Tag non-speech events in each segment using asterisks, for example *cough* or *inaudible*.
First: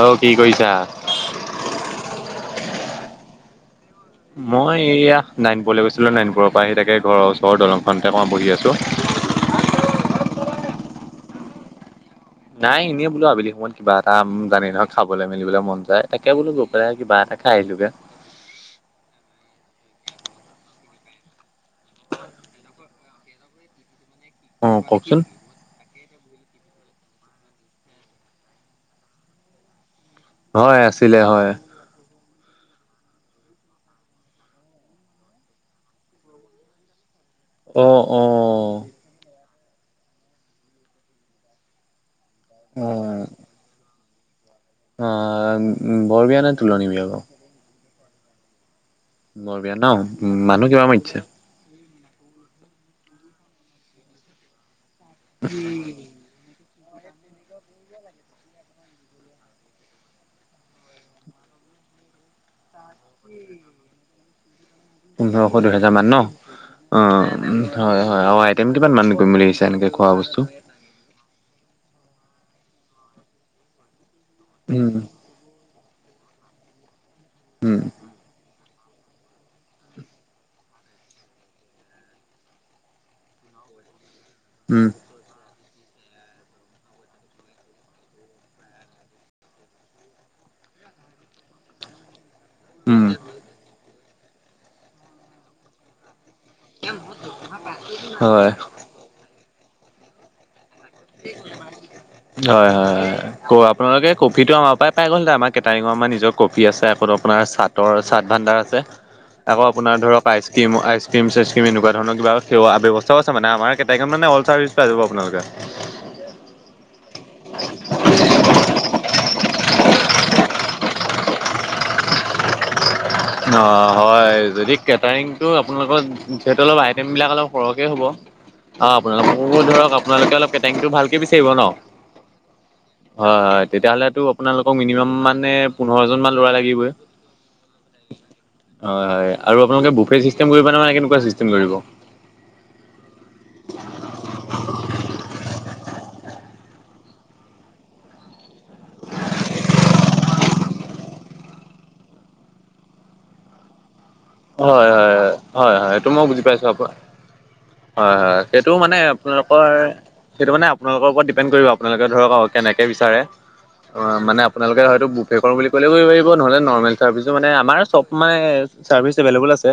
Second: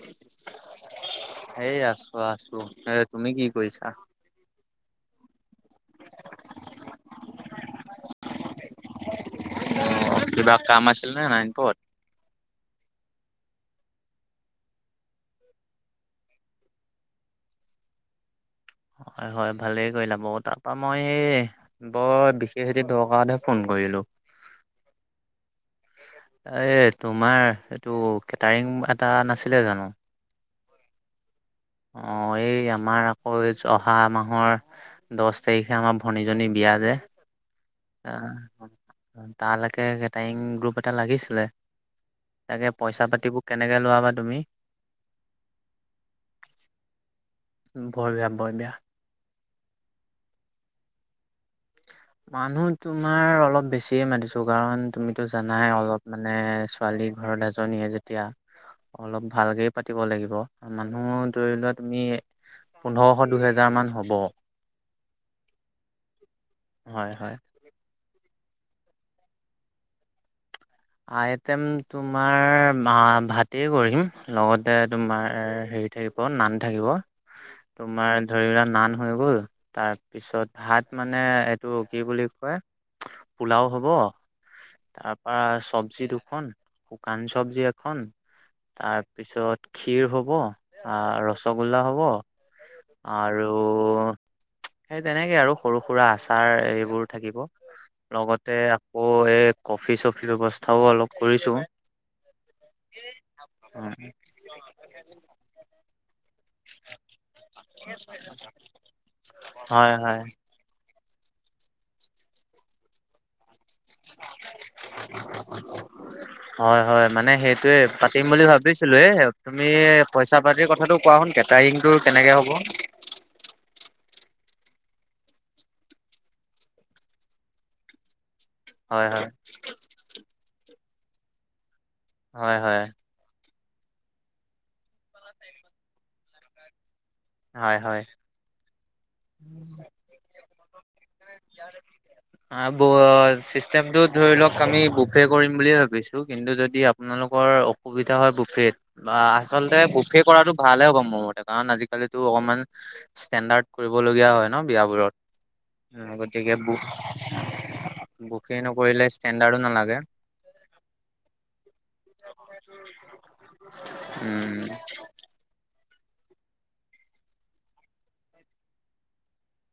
অ' কি কইছা? হেই আছোঁ, আছোঁ। এ তুমি কি কৰিছা? মই এইয়া নায়েনপুৰলে গৈছিলোঁ। নায়েনপুৰ পৰা আহি তাকে ঘৰৰ ওচৰ দলংখনতে আকমান বহি আছোঁ। অ' কিবা কাম আছিল নে নায়ানপুৱত? নাই, এনেই বোলো আবেলি সময়ত কিবা এটা জানে নহয় খাবলে মেলিবলে মন যায়। তাকে বোলো কিবা এটা খাই আহিলোগে। হয়, হয়। ভালেই কৰিলা। তাপা মই বৰ বিশেষ এটি দৰকাৰতহে ফোন কৰিলোঁ। অ' কওকচোন। এ তোমাৰ এইটো কেটাৰিং এটা নাছিলে জানো? হয়, আছিলে হয়। অ' এই আমাৰ আকৌ এই জ' অহা মাহৰ দছ তাৰিখে আমাৰ ভনীজনী বিয়া যে অ আ, অ। তালৈকে কেটাৰিং গ্ৰুপ এটা লাগিছিলে। তাকে অ পইচা পাতিবোৰ কেনেকে লোৱাবা তুমি? অ', বৰ বিয়ানে তুলনী বিয়া আকৌ? বৰ বিয়া বৰ বিয়া। বৰ বিয়া ন মানুহ কিমান মান মাতিছে? মানুহ তোমাৰ অলপ বেছিয়ে মাতিছো কাৰণ তুমিতো জানাই অলপ মানে ছোৱালী ঘৰত এজনীয়ে যেতিয়া। অলপ ভালকেই পাতিব লাগিব। মানুহ ধৰি লোৱা তুমি পোন্ধৰশ দুহেজাৰ মান হ'ব। পোন্ধৰশ দুহেজাৰ মান ন হয় হয় অ'। হয়, হয়, আৰু আইটেম কিমান মান কৰিম বুলি ভাবিছা এনেকে খোৱা বস্তু? আইটেম তোমাৰ ভাতেই কৰিম লগতে উম তোমাৰ হেৰী থাকিব নান থাকিব, উম তোমাৰ ধৰি লোৱা নান হৈ গ'ল তাৰপিছত ভাত মানে এইটো কি বুলি কয়। পোলাও হ'ব উম তাৰপৰা চব্জি দুখন শুকান চব্জি এখন। তাৰপিছত ক্ষীৰ হ'ব ৰসগোল্লা হ'ব। উম আৰু সেই তেনেকে আৰু সৰু সুৰা আচাৰ এইবোৰ থাকিব হয়। লগতে আকৌ এই কফি চফি ব্যৱস্থাও অলপ কৰিছো হয়, হয়, হয়, ক উম, আপোনালোকে কফিটো আমাৰ পৰাই পাই গ'ল আমাৰ কেটাৰিঙৰ আমাৰ নিজৰ কপি আছে আকৌ আপোনাৰ চাতৰ চাট ভাণ্ডাৰ আছে। আকৌ হয় আপোনাৰ হয় ধৰক আইচ ক্ৰীম আইচ ক্ৰীম চাইচক্ৰী এনেকুৱা ধৰণৰ কিবা খোৱা ব্যৱস্থাও আছে মানে আমাৰ। কেটাৰিং মান অল চাৰভিচ পাই যাব আপোনালোকে। হয়, হয়, মানে সেইটোৱে পাতিম বুলি ভাবিছিলো। তুমি পইচা পাতিৰ কথাটো কোৱা চোন কেটাৰিংটো কেনেকে হ'ব? অ', হয় যদি কেটাৰিংটো আপোনালোকৰ যিহেত অলপ আইটেমবিলাক অলপ সৰহকে হ'ব। অ', হয় আপোনালোক হয় ধৰক আপোনালোকে অলপ কেটেংটো ভালকে বিচাৰিব ন। হয়, হয়। হয়, হয়, তেতিয়া হ'লেতো আপোনালোকক মিনিমাম মানে পোন্ধৰ জন মান ল'ৰা লাগিবই। হয়, হয়। হয়, হয়, আৰু আপোনালোকে বোফে চিষ্টেম কৰিব নে মানে কেনেকুৱা চিষ্টেম কৰিব? অ', ব চিষ্টেমটো ধৰি লওঁক আমি বুফে কৰিম বুলি ভাবিছো কিন্তু যদি আপোনালোকৰ অসুবিধা হয় বুফেত। বা আচলতে বুফে কৰাটো ভালে হ'ব মোৰ মতে কাৰণ আজি কালিটো অকমান ষ্টেণ্ডাৰ কৰিবলগীয়া হয়। ন হয়, হয়, বিয়াবোৰত হয়, হয়, হয়, এইটো উম মই বুজি গতিকে পাইছো আপোনাৰ হয়, হয়, বুফে সেইটো মানে নকৰিলে ষ্টেণ্ডাৰ্ডো আপোনালোকৰ নালাগে সেইটো মানে আপোনালোকৰ ওপৰত ডিপেণ্ড কৰিব আপোনালোকে ধৰক কেনেকে বিচাৰে। অ', মানে উম আপোনালোকে হয়তো বুফে কৰিম বুলি কলেও পাৰিব নহ'লে নৰ্মেল চাৰ্ভিছো মানে আমাৰ চব মানে চাৰ্ভিচ এভেলেভোল আছে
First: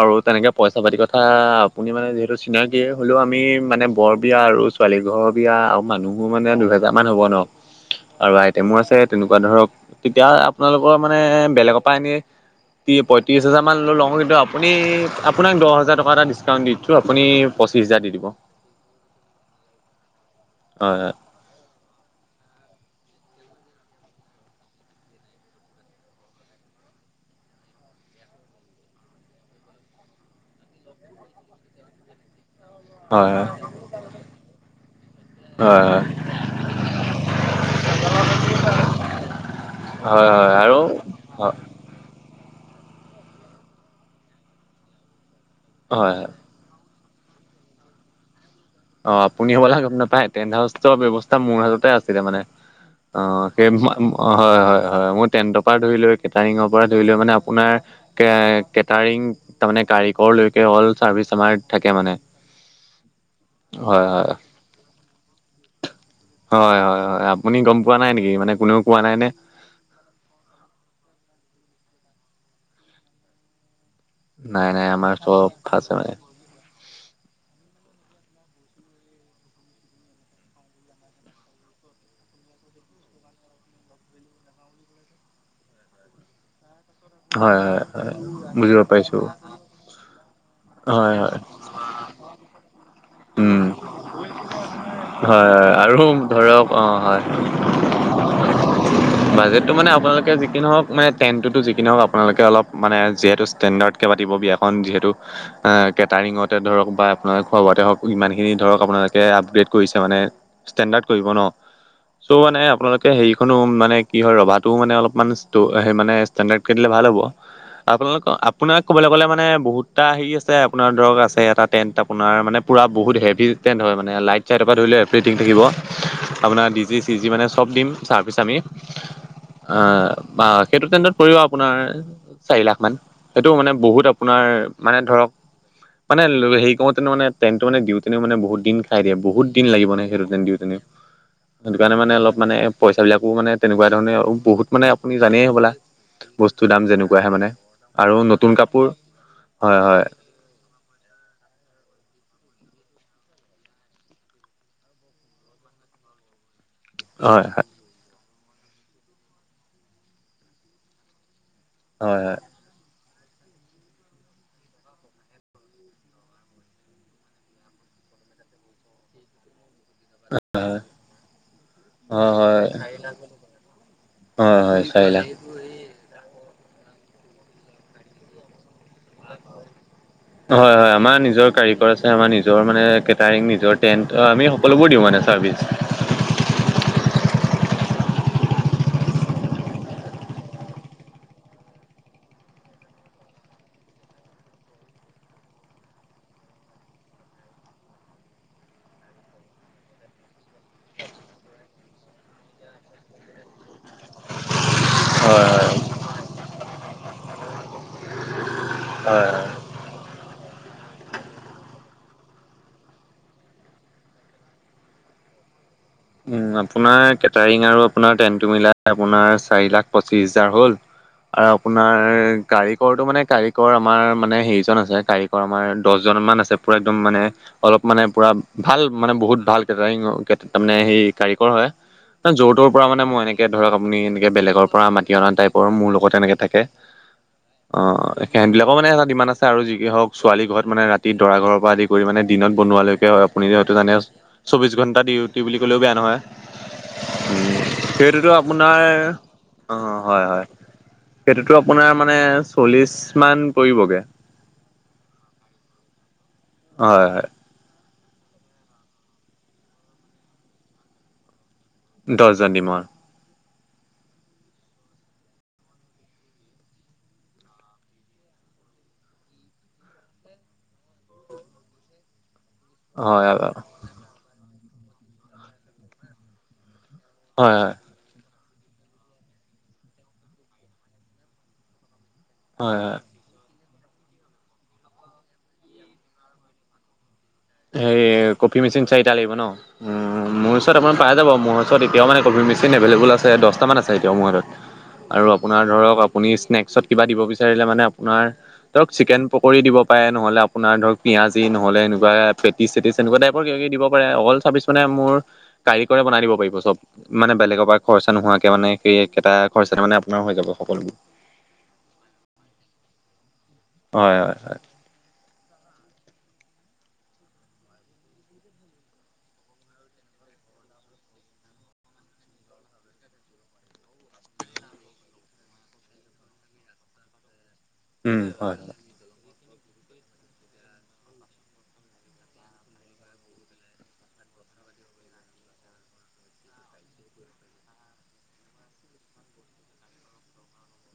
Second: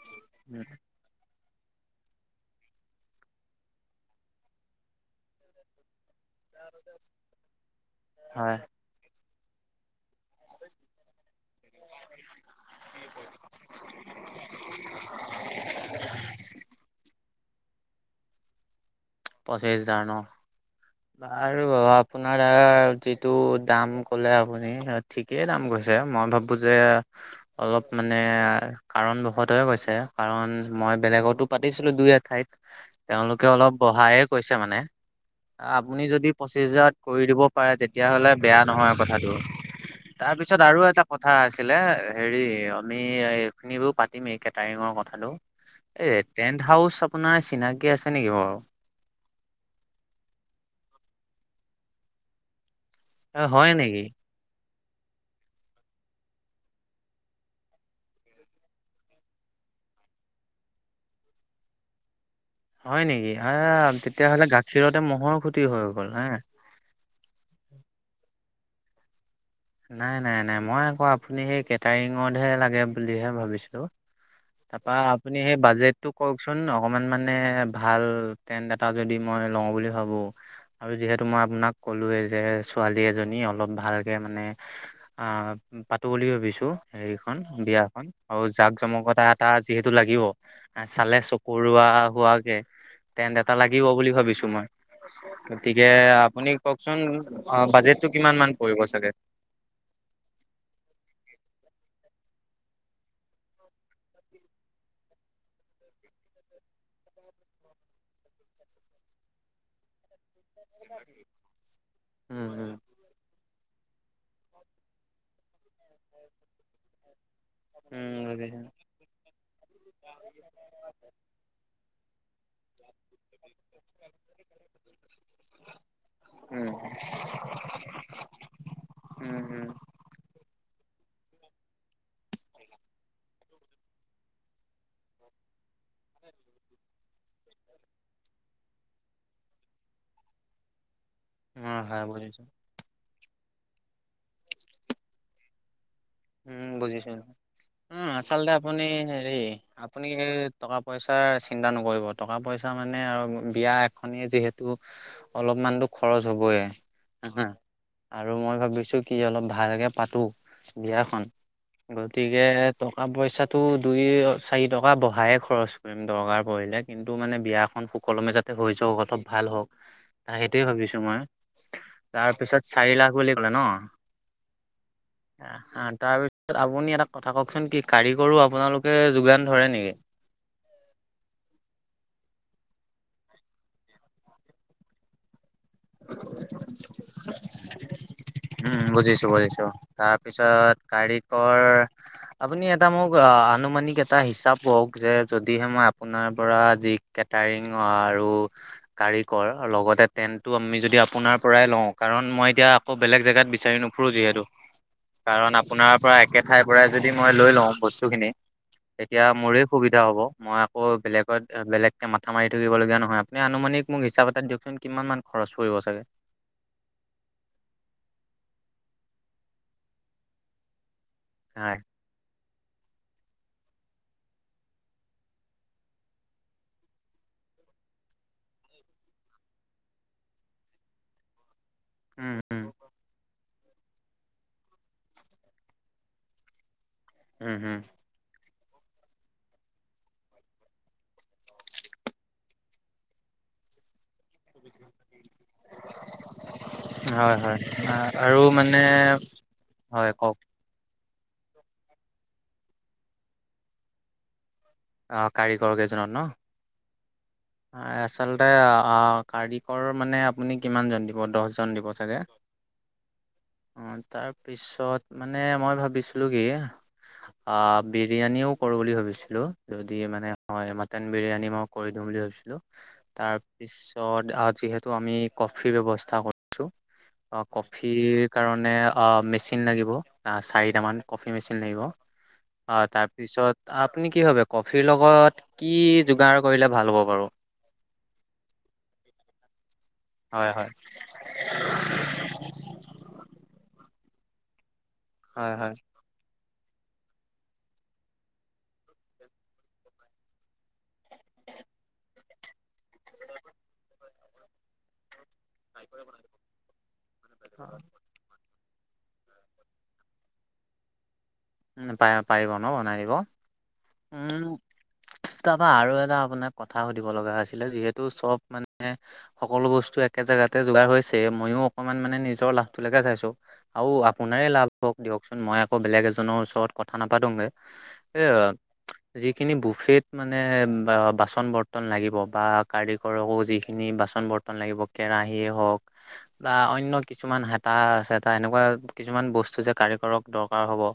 আৰু তেনেকে পইচা পাতি কথা কথা আপুনি মানে যিহেতু চিনাকি হ'লেও আমি মানে বৰ বিয়া আৰু ছোৱালী ঘৰৰ বিয়া আৰু মানুহ মোৰ মানে দুহেজাৰ মান হ'ব ন আৰু হয় আইটেমো আছে। তেনেকুৱা ধৰক তেতিয়া আপোনালোকৰ মানে বেলেগৰ পৰা এনেই কি হেজাৰমান লৈ লওঁ কিন্তু আপুনি আপোনাক দহ হাজাৰ টকা এটা ডিছকাউণ্ট দিছোঁ আপুনি পঁচিছ হাজাৰ দি দিব। পঁচিছ হাজাৰ ন? হয়, হয়। আৰু আপোনাৰ অ যিটো দাম ক'লে আপুনি ঠিক কে দাম কৈছে মই ভাবো যে অলপ মানে কাৰণবশতহে কৈছে কাৰণ মই বেলেগতো পাতিছিলো দুই এঠাইত। হয় তেওঁলোকে অলপ বঢ়ায়ে কৈছে মানে হয় হয় আপুনি যদি পঁচিছ হেজাৰত কৰি দিব পাৰে তেতিয়াহলে বেয়া নহয় কথাটো হয়, হয়। তাৰপিছত আৰু এটা কথা হয় আছিলে হেৰি আমি এইখিনি বোৰ পাতিমে এই কেটাৰিঙৰ কথাটো হয় এ টেনট হাউচ অপোনাৰ চিনাকি আছে নেকি বাৰু। অ' আপুনি হ'ব লা নাপায় টেণ্ট হাউচৰ ব্যৱস্থা মোৰ হাততে আছিলে মানে অ' সেই হয় নেকি হয় হয় হয় মই টেণ্টৰ পৰা ধৰি লৈ কেটাৰিঙৰ পৰা ধৰি লৈ মানে আপোনাৰ কে কেটাৰিং তাৰমানে কাৰিকৰ লৈকে অল চাৰ্ভিচ আমাৰ থাকে মানে হয়, নেকি? আ হয় তেতিয়াহ'লে গাখীৰতে মহ'ৰ খুটি হৈ গ'ল হা হয়, হয়, হয়। আপুনি গম পোৱা নাই নেকি মানে কোনেও কোৱা নাই নে? নাই, নাই, নাই। মই আকৌ আপুনি সেই কেটাৰিঙতহে লাগে বুলিহে ভাবিছিলোঁ। নাই নাই তাপা আমাৰ আপুনি চব সেই আছে বাজেট টো মানে কক চোন অকমান মানে ভাল টেণ্ট এটা যদি মই লওঁ বুলি ভাবো। আৰু যিহেতু মই আপোনাক ক'লোৱে যে ছোৱালী এজনী অলপ ভালকে মানে অ' পাতো বুলি ভাবিছো হেৰিখন হয় হয় বিয়াখন হয় আৰু জাক বুজিব পাইছো জমকতা এটা। যিহেতু লাগিব হয় চালে হয় চকুৰোৱা হোৱাকে টেণ্ট এটা উম লাগিব বুলি ভাবিছো মই। হয় হয় গতিকে আৰু আপুনি ধৰক অ কওকচোন হয় বাজেটটো কিমান মান পৰিব চাগে। ত মানে আপোনালোকে যি হওঁক মানে টেন তো যি হওক আপোনোকে অলপ মানে যিহেতু ষ্টেণ্ডাৰড কে পাতিব বিয়াখন যিহেতু অ কেটাৰিঙতে ধৰক বা আপোনাৰ খোৱা-বোৱাতে হওঁক। ইমানখিনি ধৰক আপোনালোকে আপগ্ৰেড কৰিছে মানে ষ্টেণ্ডাৰ্ড কৰিব ন চ' উম মানে উম আপোনাকে কে হেৰিখনো মানে কি হয় ৰভাটোও মানে অলপমান ষ্ট মানে ষ্টেণ্ডাৰ্ড কৰি দিলে ভাল হ'ব। উম আপোনালোকৰ বুজিছো। আপোনাক ক'বলৈ গ'লে মানে বহুতটা হেৰি আছে অপোনাৰ ধৰক আছে এটা টেণ্ট আপোনাৰ মানে পুৰা বহুত হেভি টেণ্ট হয়। মানে লাইট ছাইটৰ পৰা ধৰি লও এভৰিথিং থাকিব আপোনৰ উম ডি জি চি জি মানে চব দিম। চাৰ্ভিছ আমি *unintelligible* অ' বা সেইটো তেনদত পৰিব অপোনাৰ চাৰি লাখ মান সেইটো মানে বহুত আপোনাৰ মানে ধৰক মানে হেৰি কৰোঁতে মানে তেণ্টো মানে দিওঁতেনে মানে বহুত দিন খাই দিয়ে বহুত দিন লাগিবনে সেইটো তেন দিওঁতে। অ সেইটো কাৰনে হয় মানে অলপ বুজিছো মানে পইচাবিলাকো মানে তেনেকুৱা ধৰণে আৰু বহুত মানে আপুনি জানেই হ'বলা বস্তুৰ উম, দাম বুজিছো যেনেকুৱাহে মানে উম, আৰু নতুন আচলতে আপুনি কাপোৰ হেৰী হয় হয় আপুনি হে টকা -পইচাৰ চিন্তা নকৰিব টকা পইচা মানে আৰু বিয়া এখনে যিহেতু অলপমানতো খৰছ হ'বয় হ হয় হা আৰু মই ভাবিছো কি অলপ ভালকে পাতো। বিয়াখন হয় গতিকে পইচাটো দুই চাৰি টকা বহাই খৰচ কৰিম দৰকাৰ পৰিলে কিন্তু মানে বিয়া খন সুকলমে যাতে হৈ যাওঁক অলপ ভাল হওঁক। সেইটোৱে ভাবিছো মই তাৰ পিছত হয় হয় হয় চাৰি লাখ বুলি কলে ন? হয়, হয়, চাৰি লাখ। তাৰপিছত আপুনি এটা কথা কওঁকচোন কি কাৰিকৰো আপোনালোকে যোগান ধৰে নেকি? হয়, হয়, আমাৰ নিজৰ কাৰিকৰ আছে, আমাৰ নিজৰ মানে কেটাৰিং নিজৰ টেণ্ট আমি সকলোবোৰ দিও মানে চাৰ্ভিচ। *inaudible* উম, বুজিছো বুজিছো, তাৰ পিছত কাৰিকৰ আপুনি এটা মোক আ-আনুমানিক এটা হিচাপ কওক যে যদিহে মই আপোনাৰ পৰা আজি কেটাৰিং আৰু কাৰিকৰ লগতে টেণ্ট টো আমি যদি আপোনাৰ পৰাই লওঁ, কাৰণ মই এতিয়া আকৌ বেলেগ জেগাত বিচাৰি নুফুৰোঁ যিহেতু। হয় কাৰণ হয় আপোনাৰ পৰা একে ঠাইৰ পৰাই যদি মই লৈ লওঁ বস্তুখিনি, তেতিয়া হয় হয় মোৰে সুবিধা হ'ব, মই আকৌ বেলেগত বেলেগকে মাথা মাৰি থাকিবলগীয়া নহয়। আপুনি আনুমানিক মোক হিচাপ এটা দিয়ক চোন কিমান মান খৰচ পৰিব চাগে? আপোনাৰ কেটাৰিং আৰু আপোনাৰ টেনটো মিলাই আপোনাৰ চাৰি লাখ পঁচিছ হোজাৰ হ'ল। আৰু হয় আপোনাৰ কাৰিকৰটো মানে কাৰিকৰ আমাৰ মানে হেৰিজন আছে, কাৰিকৰ আমাৰ দহজন মান আছে পুৰা একদম মানে অলপ মানে পুৰা ভাল, মানে বহুত ভাল কেটাৰিং তাৰমানে সেই কাৰিকৰ হয়, মনে উম উম য'ৰ-ত'ৰ পৰা মানে মই এনেকে ধৰক আপুনি এনেকে বেলেগৰ পৰা মাতি অনা টাইপৰ মোৰ লগত এনেকে থাকে। উম উম অ', অ'। সেহতবিলাকৰ মানে এটা ডিমান্দ আছে আৰু যি হওক ছোৱালী ঘৰত মানে ৰাতি দৰা ঘৰৰ পৰা আদি কৰি মানে দিনত বনোৱালৈকে। আপুনি যিহেতু জানে, চৌবিশ ঘণ্টা ডিউটি বুলি ক'লেও বেয়া হয়, হয় হয় আ সেইটোতো আৰু মানে আপোনাৰ অ', হয়, হয়। সেইটোতো আপোনাৰ মানে চল্লিশ মান পৰিবগে। অ', কাৰিকৰ কেইজনত ন'? হয়, হয়। আচলতে কাৰিকৰ মানে আপুনি কিমানজন দিব, দহজন দিব চাগে! দহজন দিমৰ অ', তাৰপিছত মানে মই ভাবিছিলো কি অ', বিৰিয়ানিও কৰো বুলি ভাবিছিলো, যদি মানে হয়, মটন বিৰিয়ানী মই কৰি দিওঁ বুলি ভাবিছিলো। হয় হয় তাৰপিছত যিহেতু আমি কফিৰ ব্যৱস্থা কৰিছো। অ', হয় হয় কফিৰ কাৰণে মেচিন লাগিব চাৰিটামান কফি মেচিন লাগিব। হয় অ', হয় তাৰপিছত আপুনি কি ভাবে কফিৰ লগত কি যোগাৰ কৰিলে ভাল হ'ব বাৰু? হেই কফি মেচিন চাৰিটা লাগিব ন', উম, হয় মোৰ হয় ওচৰত আপোনৰ পাই যাব। মোৰ ওচৰত এতিয়াও মানে কফি মেচিন এভেইলেবল আছে দহটামান আছে এতিয়াও মোৰ হাতত। আৰু হয় আপোনাৰ হয় ধৰক আপুনি স্নেকচত কিবা দিব বিচাৰিলে মানে আপোনাৰ ধৰক চিকেন পকৰি দিব পাৰে, নহ'লে আপোনাৰ ধৰক পিযয়াজি, নহ'লে এনেকুৱা পেটিছ-চেটিছ, এনেকুৱা টাইপৰ দিব পাৰে। অকল চাব্বিছ মানে মোৰ কাৰিকৰে বনাই দিব পাৰিব চব, মানে বেলেগৰ পৰা খৰচা নোহোৱাকে মানে সেই কেইটা খৰচাতে মানে আপোনাৰ হৈ যাব সকলোবোৰ। উম, প-পাৰিব ন' বনাই দিব? হয় হয় উম তাৰপা আৰু এটা আপোনাক কথা সুধিব লগা হৈছিলে, যিহেতু চব মানে সকলো বস্তু একে জেগাতে যোগাৰ হৈছে। মইয়ো অকণমান মানে নিজৰ লাভটোলৈকে চাইছোঁ। আৰু আপোনাৰে লাভ হওক দিয়কচোন, মই আকৌ বেলেগ এ জনৰ ওচৰত কথা নাপাটোগে, উম এ হয় যিখিনি বুফেত মানে বাচন-বৰ্তন লাগিব বা কাৰিক কৰকো যিখিনি বাচন-বৰ্তন লাগিব, কেৰাহিয়ে হ'ওক বা অন্য কিছুমান হেতা-চেতা, এনেকুৱা কিছুমান বস্তু যে কাৰিকৰক দৰকাৰ হ'ব।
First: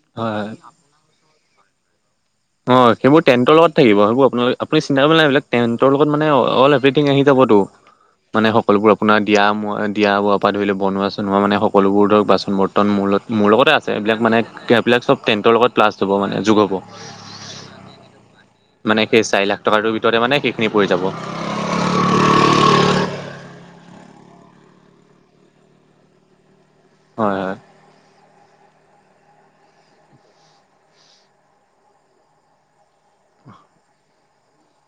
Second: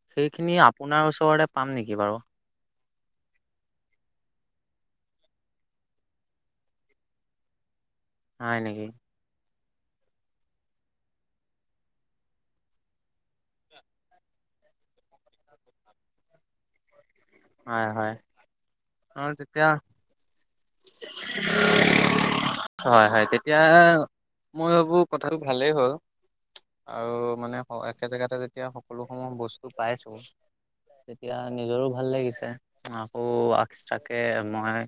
হয় হয় এইখিনি আপোনাৰ ওচৰতে পাম নেকি বাৰু? অ সেইবোৰ টেন্তৰ লগত থাকিব, সেইবোৰ আপোনালোক আপুনি চিন্তা কৰিব নালাগে এইবিলাক, টেন্তৰ লগত মানে অল এভৰিথিং আহি যাবতো। *unintelligible* মানে নেকি সকলোবোৰ আপোনাৰ, দিয়া ম দিয়া ব পৰা ধৰি লওক বনোৱা চনোৱা, মানে সকলোবোৰ ধৰক বাচন বৰ্তন, মোৰ লগত মোৰ লগতে আ- ছেম। এইবিলাক মানে এইবিলাক চব টেন্টৰ লগত প্লাছ হ'ব মানে যোগ হ'ব। হয় হয়। মানে অ সেই চাৰিলাখ তেতিয়া টকাটোৰ ভিতৰতে মানে সেইখিনি পৰি যাব। *unintelligible* হয় হয়, তেতিয়া মই ভাবো কথাটো ভালেই হ'ল। আৰু হয় মানে একে জেগাতে যেতিয়া সকলো সমূহ বস্তু পাইছো, তেতিয়া নিজৰো ভাল লাগিছে আকৌ এক্সট্ৰাকে মই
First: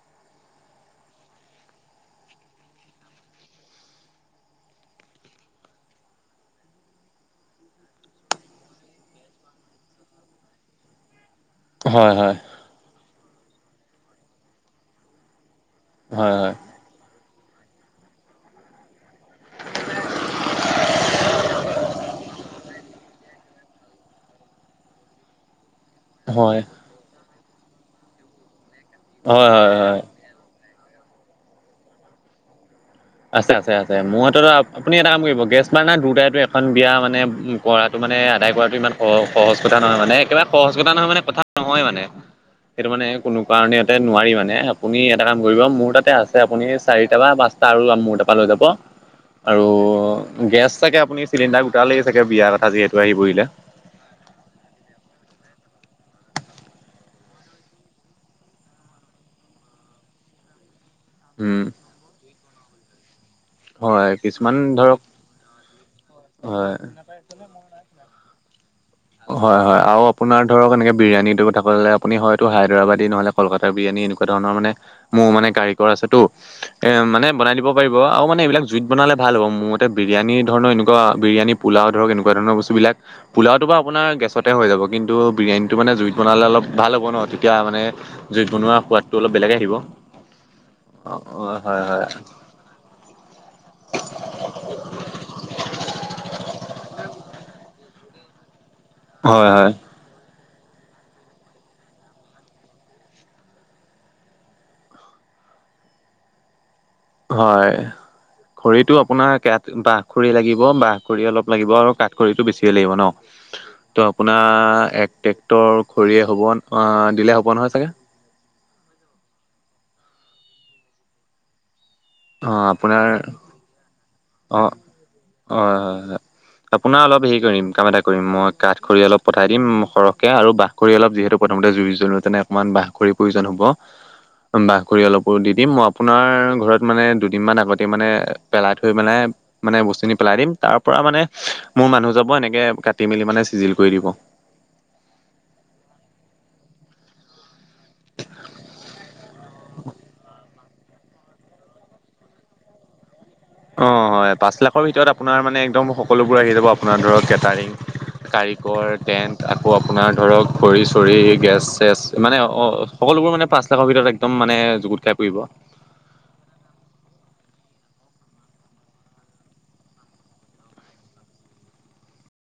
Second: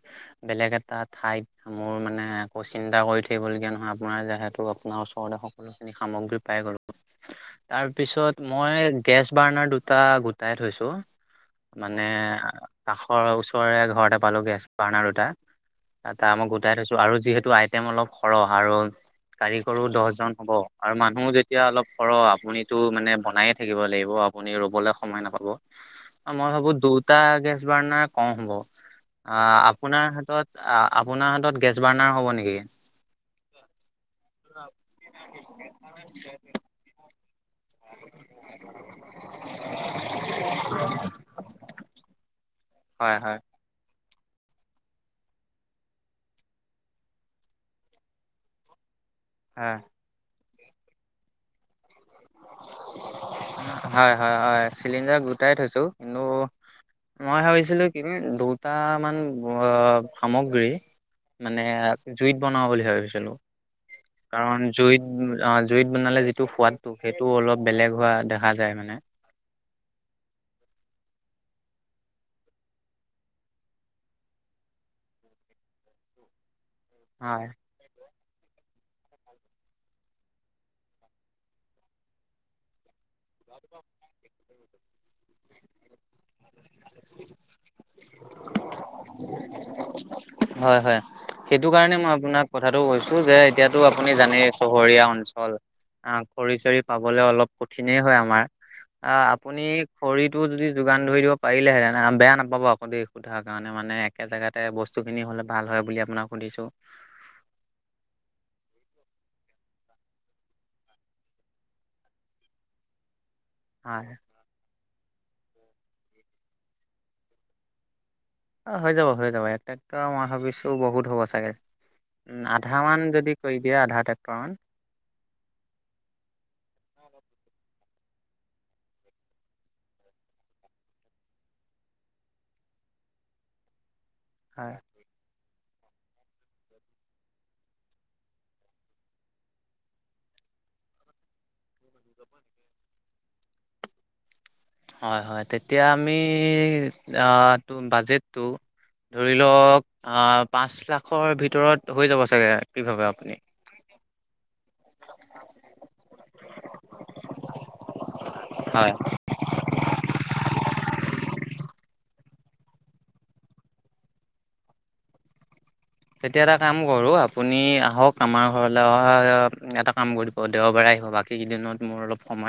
বেলেগ এটা ঠাইত মোৰ মানে আকৌ চিন্তা কৰি থাকিবলগীয়া নহয় আপোনাৰ যিহেতু আপোনাৰ ওচৰতে সকলো সামগ্ৰী পাই গলো। তাৰ পিছত মই গেছ বাৰ্ণাৰ দুটা গোটাই থৈছো। মানে হয় হয় কাষৰ ওচৰৰে ঘৰতে পালোঁ গেছ বাৰ্ণাৰ দুটা। টা মই হয় গোটাই থৈছো আৰু যিহেতু আইটেম অলপ সৰহ আৰু কাৰিকৰো দহজন হ'ব আৰু মানুহো যেতিয়া অলপ সৰ আপুনিতো মানে বনায়ে থাকিব লাগিব। আপুনি ৰবলে সময় নাপাব। হয় মই হয় ভাবো দুটা গেছ বাৰ্ণাৰ কম হ'ব হয় আহ হয় আপোনাৰ হাতত আপোনাৰ হাতত গেছ বাৰ্ণাৰ হ'ব নেকি? আছে আছে আছে মোৰ হাততো আপুনি এটা কাম কৰিব গেছ বাৰ্ণাৰ দুটাইতো এখন বিয়া মানে, কৰাটো মানে আদায় কৰাটো ইমান সহজ কথা নহয় মানে একেবাৰে সহজ কথা নহয় মানে কথা নহয় মানে। *inaudible* সেইটো মানে কোনো হয় কাৰণে ইয়াতে নোৱাৰি মানে আপুনি এটা কাম কৰিব মোৰ তাতে আছে আপুনি চাৰিটা বা পাঁচটা তাৰ মোৰ তাৰ পৰা লৈ যাব আৰু হয় গেছ চাগে আপুনি চিলিণ্ডাৰ গোটালে ছাগে বিয়া কথা যিহেতু আহি‌ পৰিলে। হয় হয় হয় চিলিণ্ডাৰ গোটাই থৈছো কিন্তু মই ভাবিছিলো কি দুটামান সামগ্ৰী। উম মানে জুইত বনাওঁ বুলি ভাবিছিলোঁ। হয় কিছুমান কাৰণ ধৰক জুইত জুইত বনালে যিটো হয় সোৱাদটো, সেইটো অলপ বেলেগ হোৱা দেখা যায় মানে। হয় হয় আৰু আপোনাৰ ধৰক এনেকে বিৰিয়ানীটো কথা কলে আপুনি হয়তো হায়দৰাবাদী নহ'লে কলকাতাৰ বিৰিয়ানী এনেকুৱা ধৰণৰ মানে মোৰ মানে কাৰিকৰ আছে টো এ মানে হয়। বনাই দিব। পাৰিব আৰু মানে এইবিলাক জুইত বনালে ভাল হ'ব মোৰ মতে বিৰিয়ানী পুলাও ধৰক এনেকুৱা ধৰণৰ বস্তুবিলাক। পোলাওটো বাৰ আপোনাৰ গেছতে হৈ যাব কিন্তু বিৰিয়ানীটো মানে জুইত বনালে অলপ ভাল হ'ব ন তেতিয়া মানে। জুইত বনোৱা সোৱাদটো অলপ বেলেগে আহিব অ' হয় হয় অ' হয় সেইটো হয় কাৰণে মই আপোনাক কথাতটো কৈছো যে এতিয়াতো আপুনি জানেই চহৰীয়া অঞ্চল। অ খৰি চৰি পাবলৈ অলপ কঠিনেই হয় আমাৰ। অ হয় আপুনি হয় খৰিটো যদি যোগান ধৰি দিব পাৰিলেহেঁতেন বেয়া নাপাব আ সোধাৰ কাৰণে মানে একে জেগাতে বস্তুখিনি হলে ভাল হয় বুলি আপোনাক সুধিছোঁ। হয় খৰিটো আপোনাৰ কে বাঁহ খৰি লাগিব বাঁহ খৰি অলপ লাগিব আৰু কাঠ খৰিটো বেছিয়ে লাগিব ন। ত হয় আপোনাৰ এক ট্ৰেক্টৰ খৰিয়ে হ'ব দিলে হ'ব নহয় চাগে? অ হৈ যাব হৈ যাব এক ট্ৰেক্টৰৰ মই ভাবিছোঁ বহুত হ'ব চাগে। উ অঁ আধা মান যদি কৰি দিয়া আধাতে অ হয় হয় আপোনাৰ অলপ হেৰি কৰিম কাম এটা কৰিম মই কাঠ খৰি অলপ পঠাই দিম সৰহকে আৰু বাহ খৰি অলপ যিহেতু প্ৰথমতে জুই জ্বলোঁতেনে অকণমান বাহ খৰি প্ৰয়োজন হ'ব। উ *inaudible* বাহ খৰি অলপো দি দিম মই আপোনাৰ ঘৰত মানে দুদিন মান আগতে মানে পেলাইথ থৈ মানে মানে বস্তুখিনি পেলাই দিম তাৰ পৰা মানে মোৰ মানুহ যাব এনেকে কাটি মেলি মানে চিজিল কৰি দিব। হয় হয় তেতিয়া আমি অ টো বাজেটটো, ধৰি লওক আ পাঁচ লাখৰ ভিতৰত হৈ যাব চাগে কিভাৱে আপুনি? অ হয় পাঁচ লাখ খৰ ভিতৰত আপোনাৰ মানে একদম সকলোবোৰ আহি যাব আপোনাৰ ধৰক কেটাৰিং, কাৰিকৰ, হয় টেণ্ট, আকৌ আপোনাৰ ধৰক খৰি চৰি গেছ চেছ মানে অ সকলোবোৰ মানে পাঁচ লাখৰ ভিতৰত এক দম মানে যুগুত খাই পৰিব। তেতিয়া এটা কাম কৰো আপুনি আহক আমাৰ ঘৰলে অহা এটা কাম কৰি ব দেওবাৰে আহিব বাকী কেইদিনত মোৰ অলপ সময়